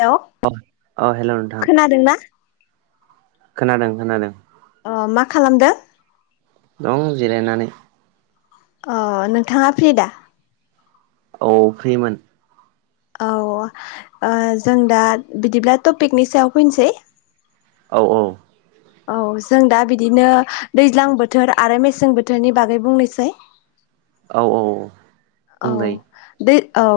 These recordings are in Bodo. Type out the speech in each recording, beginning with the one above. हेलौ। अ हेलौ नोंथां। खोनादों। खोनादों खोना अ मा खालामदों। दं जिरायनानै अ नोंथाङा फ्रि दा औ फ्रिमोन। औ जों दा बिदिब्ला टपिकनि सायाव फैनोसै। औ औ। औ जों दा बिदिनो दैज्लां बोथोर आरो मेसें बोथोरनि बागै बुंनोसै। औ औ औ। बुंजायो दै औ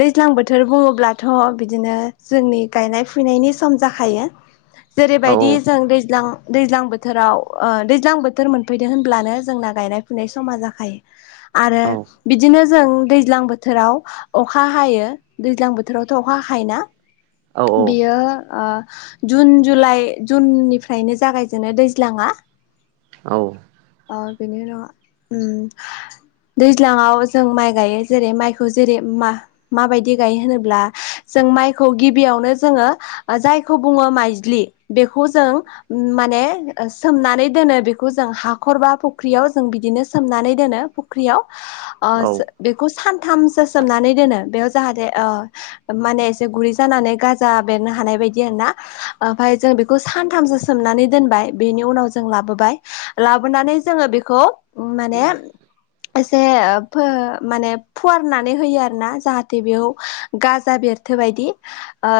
दैज्लां बोथोर बुङोब्लाथ' बिदिनो जोंनि गायनाय फुनायनि सम जाखायोना औ जेरैबायदि जों दैज्लां दैज्लां बोथो थोराव दैज्लां बोथोर मोनफैदो होनब्लानो जोंना गायनाय फुनाय समा जाखायो। आरो औ बिदि नो जों दैज्लां बोथोराव अखा हायो दैज्लां बोथोरावथ' अखा हाखायोना। औ बियो ओ जुन जुलाइ जुननिफ्रायनो जागायजेनो दैज्लाङा औ। अ बेनि उनाव दैज्लाङाबो जों माइ गायो जेरै माइखौ जेरै मा माबायदि गायो होनोब्ला जों माइखौ गिबियावनो जोङो जायखौ बुङो माइज्लि खिन्थु बेखौ जों माने सोमनानै दोनो बेखौ जों हाखर बा फुख्रियाव जों बिदिनो सोमनानै दोनो फुख्रियाव ओ बेखौ सानथामसो सोमनानै दोनो बेयाव जाहाथे ओ माने एसे गुरै जानानै गाजा बेरनो हानाय बायदि आरो ना ओमफ्राय जों बेखौ सानथामसो सोमनानै दोनबाय बेनि उनाव जों लाबोबाय लाबोनानै जोङो बेखौ माने एसे फो माने फुवारनानै होयो आरोना जाहाथे बेयाव गाजा बेरथो बायदि ओ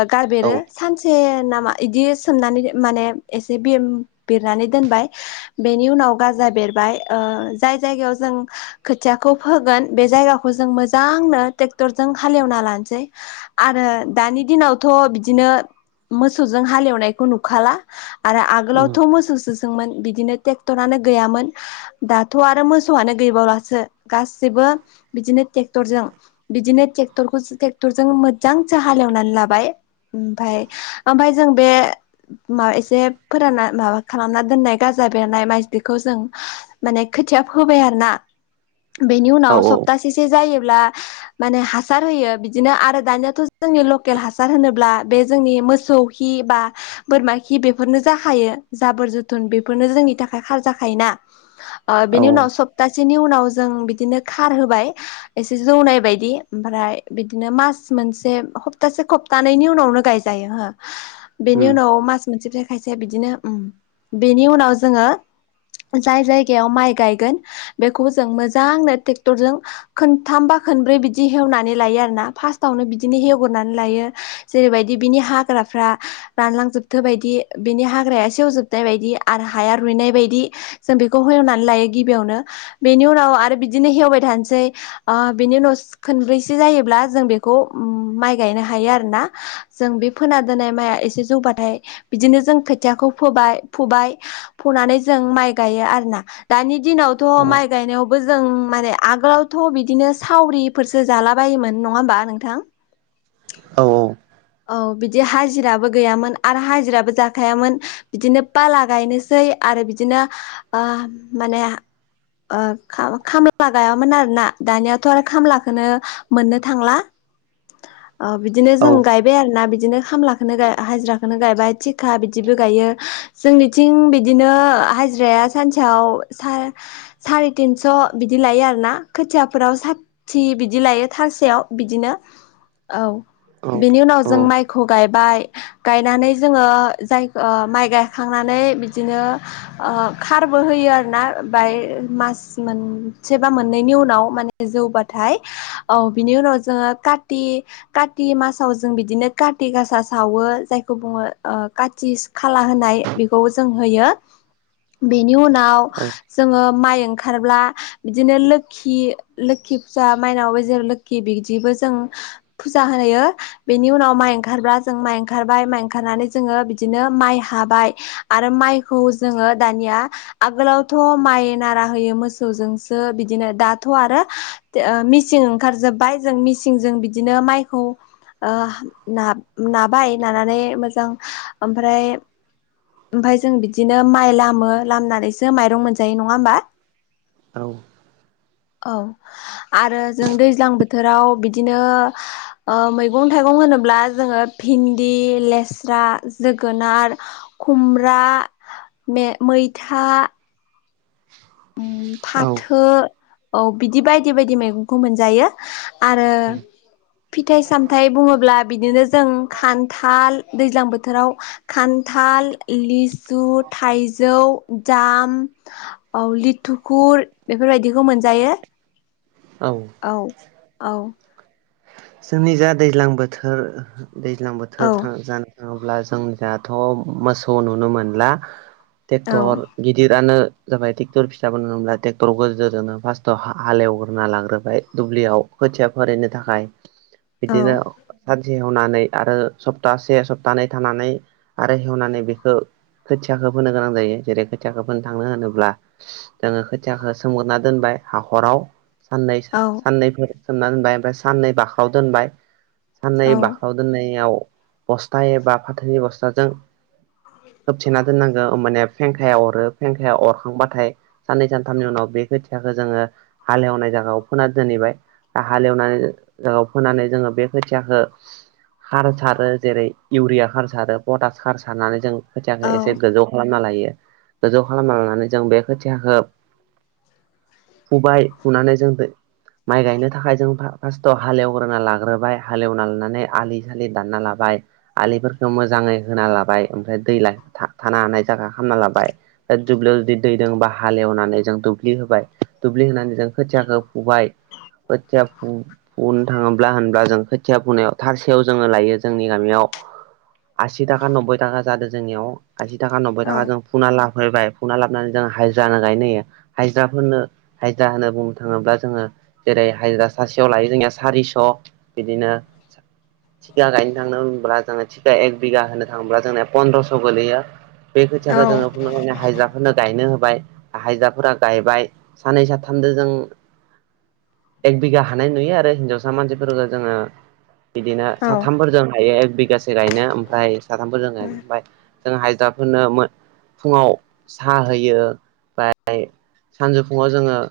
औ गारबेरो सानस से नामा बिदि सोमनानै माने एसे बिरनानै दोनबाय बेनि उनाव गाजा बेरबाय जाय जायगायाव जों खोथियाखौ फोगोन बे जायगाखौ जों मोजांनो ट्रेक्टरजों हाले एवना लानोसै आरो दानि दिनावथ' बिदिनो मोसौजों हाले एवनायखौ नुखाला आरो उम आगोलावथ' मोसौसो दोंमोन बिदिनो टेक्टरानो गैयामोन दाथ' आरो मोसौआनो गैबावलासो गासिबो बिदिनो टेक्टरजों बिदिनो टेक्टरखौ टेक्टरजों मोजांजो हालेवनानै लाबाय ओमफाय ओमफाय जों बे मा एसे फोरानना माबा खालामना दोननाय गाजा बेरनाय माइज्लिखौ जों माने खोथिया फोबाय आरोना बेनि औ उनाव सप्तासेसो जायोब्ला माने हासार होयो बिदिनो आरो दानियाथ' जोंनि लकेल हासार होनोब्ला बे जोंनि मोसौ खि बा बोरमा खि बेफोरनो जाखायो जाबोर जोथोन बेफोरनो जोंनि थाखाय खार जाखायोना ओ बिनि उनाव उम सप्तासेनि उनाव जों बिदिनो खार होबाय एसे जौनाय बायदि ओमफ्राय बिदिनो मास मोनसे हप्तासे हप दानानि उनावनो गायजायो बेनि उनाव मास मोनसेफ्रा खायसेया बिदिनो बेनि उम उनाव जोङो जाय जायगायाव माइ गायगोन बेखौ जों मोजांनो टेक्टरजों खोनथाम बा खोनब्रै बिदि हेवनानै लायो आरोना फार्टावनो बिदिनो हेवग्रोनानै लायो जेरैबायदि बिनि हाग्राफ्रा रानलांजोबथो बायदि बेनि हाग्राया सेवजोबनाय बायदि आरो हाया रुइनाय बायदि जों बेखौ हेवनानै लायो गिबियावनो बेनि उनाव आरो बिदिनो हेवबाय थानोसै ओ बिनि उनाव खनब्रैसो जायोब्ला जों बेखौ माइ गायनो हायो आरोना जों बे फोना दोननाय माइआ एसे जौबाथाय बिदिनो जों खोथियाखौ फोबाय फुबाय फुनानै जों माइ गायो आरोना दानि दिनावथ' उम औ माइ गायनायाव थबो जों माने आगोलावथ' बिदिनो सावरिफोरसो जालाबायोमोन नङा होमबा नोंथां औ औ बिदि हाजिराबो गैयामोन आरो हाजिराबो जाखायामोन बिदिनो बाला गायनोसै आरो बिदिनो ओ माने ओ खा-खामला गायामोन आरो ना दानियाथ' आरो खामलाखौनो मोननो थांला ओ बिदिनो औ जों गाय आरोना बिदिनो खामलाखौनो गा हाजिराखौनो गायबाय थिखा बिदिबो गायो जोंनिथिं बिदिनो हाजिराया सानसेयाव सा साराय थिनस' बिदि लायो आरो ना खोथियाफोराव सा थि बिदि लायो थारसेयाव बिदिनो औ बिनि उनाव जों माइखौ गायबाय गायनानै जोङो जाय ओ माइ गायखांनानै बिदिनो ओ खारबो होयो आरोना बाय मास मोनसे बा मोननैनि उनाव माने जौबाथाय औ बिनि उनाव जोङो कार्ति कार्ति मास औ जों बिदिनो कार्ति गासा सावो जायखौ बुङो ओ काथि खाला होनाय बेखौ जों होयो बेनि उनाव औ जोङो माइ ओंखारब्ला बिदिनो लोखि लोखि फुजा मायनावबो जेरै लोखि बिदिबो जों फुजा होनायो बेनि उनाव माइ ओंखारब्ला जों माइ ओंखारबाय माइ ओंखारनानै जोङो बिदिनो माइ हाबाय आरो माइखौ जोङो दानिया आगोलावथ' माइ नारा होयो मोसौजोंसो बिदिनो दाथ' आरो थो ओ मिसिं ओंखार जोब्बाय जों मिसिंजों बिदिनो माइखौ ओ नाब-नाबाय नानानै मोजां ओमफ्राय ओमफाय जों बिदिनो माइ लामो लामनानैसो माइरं मोनजायो नङा होमबा औ औ आरो जों दैज्लां बोथोराव बिदिनो ओ मैगं थाइगं होनोब्ला जोङो भिन्दि लेस्रा जोगोनार खुमब्रा, मैथा औ फाथो औ बिदि बायदि बायदि मैगंखौ मोनजायो आरो फिथाइ सामथायाइ बुङोब्ला बिदिनो जों खान्थाल दैज्लां बोथोराव खान्थाल लिसु थाइजौ दाम औ लिथुखुर बेफोरबायदिखौ मोनजायो औ औ औ जोंनिजा दैज्लां बोथोर दैज्लां औ बोथोर जानाय अब्ला जों दाथ मोसौ नुनो मोनला औ ट्रेक्टर गिदिरानो जाबाय ट्रेक्टर फिसाबो होनोब्ला ट्रेक्टराव गेजेरजोंनो फार्स्टआव हालेवग्रोना लाग्रोबाय दुब्लियाव खोथिया फोरायनो थाखाय औ बिदिनो सानसे हवनानै आरो सप्तासे सप्तानै थानानै आरो हेवनानै बेखौ खोथियाखौ फोनो गोनां जायो जेरै खोथियाखौ फोनो थांनो होनोब्ला जोङो खोथियाखौ सोमगोरना दोनबाय हाखराव साननै औ साननैफोर सोमना दोनबाय ओमफ्राय साननै बाखाव दोनबाय साननै औ बाख्राव दोननायाव बस्था एबा फाथोनि बस्थाजों खोबथेना दोननांगौ होमबाना फेंखाया अरो फेंखाया अरखांबाथाय साननै सानथामनि उनाव बे खोथियाखौ जोङो हालेवनाय जायगायाव फोना दोनहैबाय हालेवनानै जाव फोनानै जोङो बे खोथियाखौ खार सारो जेरै इउरिया खार सारो पटास खार सारनानै जों औ खोथियाखौ एसे गोजौ खालामना लायो गोजौ खालामना लानानै जों बे खोथियाखौ फुबाय फुनानै जों माइ गायनो थाखाय जों फार्स हालेवग्रोना लाग्रोबाय हालेवना लानानै आलि सालि दानना लाबाय आलिफोरखौ मोजाङै होना लाबाय ओमफ्राय दै थानो हानाय जायगा खालामना लाबाय दा दुब्लियाव जुदि दै दबा हालेवनानै जों दुब्लि होबाय दुब्लि होनानै जों खोथियाखौ फुबाय खोथिया फु बुंनो थाङोब्ला होनब्ला जों खोथिया फुनायाव थारसेयाव जोङो लायो जोंनि गामियाव आसि थाखा नबबै थाखा जादों जोंनियाव आसि थाखा नबबै थाखा जों फुना लाफैबाय फुना लाबोनानै जोंङ हाजिरानो गायनो होयो हाजिराफोरनो हाजिरा होनो बुंनो थाङोब्ला जोङो जेरै हाजिरा सासेयाव लायो जोंनिया सारिस बिदिनो थिखा गायनो थाङनो होनब्ला जोङो थिखा एक बिगा होनो थाङोब्ला जोंनाया फन्द्रस गोगलैयो बे खोथियाखौ जोङो बुंखांनानै हाजिरा फोरनो गायनो होबाय हायजाफोरा गायबाय सानै साथामजों जों एक बिघा हानाय नुयो आरो हिनजावसा मानसिफोरफोरखौ जोङो बिदिनो साथामफोरजों हायो एक बिगा सो गायनो ओमफ्राय साथामफोरजों गाय ओमफ्राय जों हाजिराफोरनो फुङाव साहा होयो ओमफ्राय सानजौफुङाव जोङो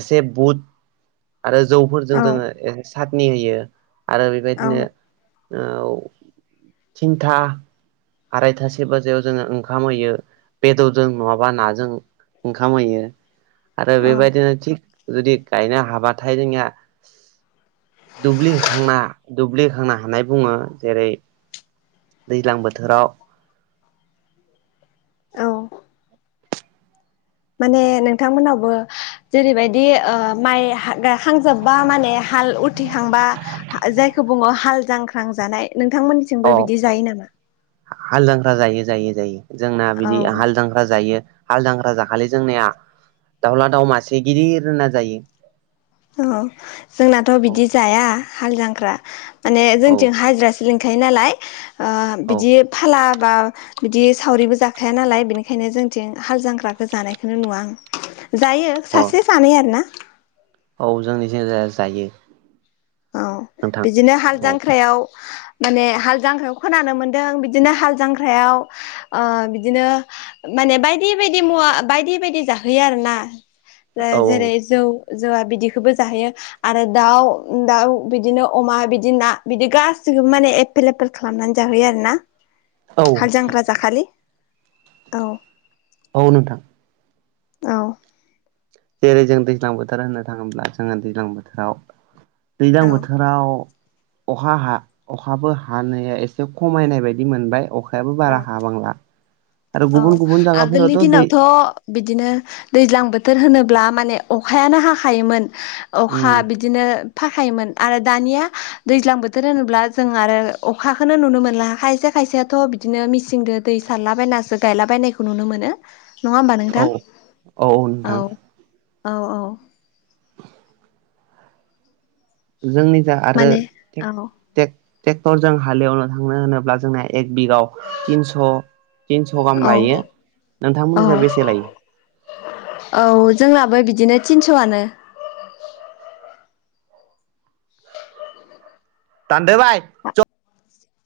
एसे बुद आरो जौफोरजों औ जोङो ए सटनि होयो आरो औ बेबायदिनो थिनथा आरायथासे बाजखयाव जोङो ओंखाम होयो बेदरजों नङाबा नाजों ओंखाम होयो आरो औ बेबायदिनो थिग जुदि गायनो हाबाथाय जोंनिया दुब्लि होखांना दुब्लि होखांना होनानाय बुङो जेरै दैज्लां बोथोराव औ माने नोंथांमोनहाबो जेरैबायदि ओ माइ हा गा हांखांजोबबा माने हाल उथिखांबा जायखौ बुङो हाल जांख्रा ख्रा जानाय नोंथांमोननिथिंबो बिदि जायो नामा हालदांख्रा जायो जायो जायो जोंना बिदि औ हालदांख्रा जायो हालदांख्रा जाखालि जोंनिया दाउला दाउ मासे गिदिरनो जायो जोंनाथ औ बिदि जाया हाल जांख्रा माने औ जोंथिं हाजिरासो लोंखायो नालाय ओ औ बिदि फाला बा बिदि सावरिबो जाखाया नालाय बेनिखायनो जोंथिं हाल जांख्राखौ जानायखौनो नुवा आं जायो औ सासे सानै आरोना औ जोंनिथिंजाय जायो औ नोंथां बिदिनो हाल औ जांख्रायाव माने हाल जांख्रायाव खोनानो मोनदों बिदिनो हाल जांख्रायाव ओ बिदिनो माने बायदि बायदि मुवा बायदि बायदि जाहोयो आरोना औ जेरै जौ जौवा बिदिखौबो जाहैयो आरो दाउ दाउ बिदिनो अमा बिदि ना बिदि गासैखौबो माने एभेलेबोल खालामनानै जाहोयो आरोना औ हालजांख्रा जाखलि औ औ नोंथां औ जेरै जों दैज्लां बोथोर होनो थाङोब्ला जोङो दैज्लां बोथोराव दैज्लां औ बोथोराव अखा हा अखाबो हानाया एसे खमायनाय बायदि मोनबाय अखायाबो औ बारा हाबांला आरो औ गुबुन गुबुन आगोलनि जायगाफोरावथ दै दिनावथ' बिदिनो दैज्लां बोथोर होनोब्ला माने अखायानो हाखायोमोन उम अखा बिदिनो फायखायोमोन आरो दानिया दैज्लां बोथोर होनोब्ला जों आरो अ खाखौनो नुनो मोनला खायसे खायसेयाथ बिदिनो मिसिंदो दै सारलाबायनासो गायलाबायनायखौ नुनो मोनो नङा होमबा औ नोंथां औ औ औ जोंनिजा आरो माने औ टेक ट्रेक्टरजों हालेवनो थांनो होनोब्ला जोंना एक बिगाव तिनस तिनस गाहाम औ लायो औ नोंथांमोननिजा बेसे लायो औ जोंनाबो बिदिनो थिनसआनो दानदो बाय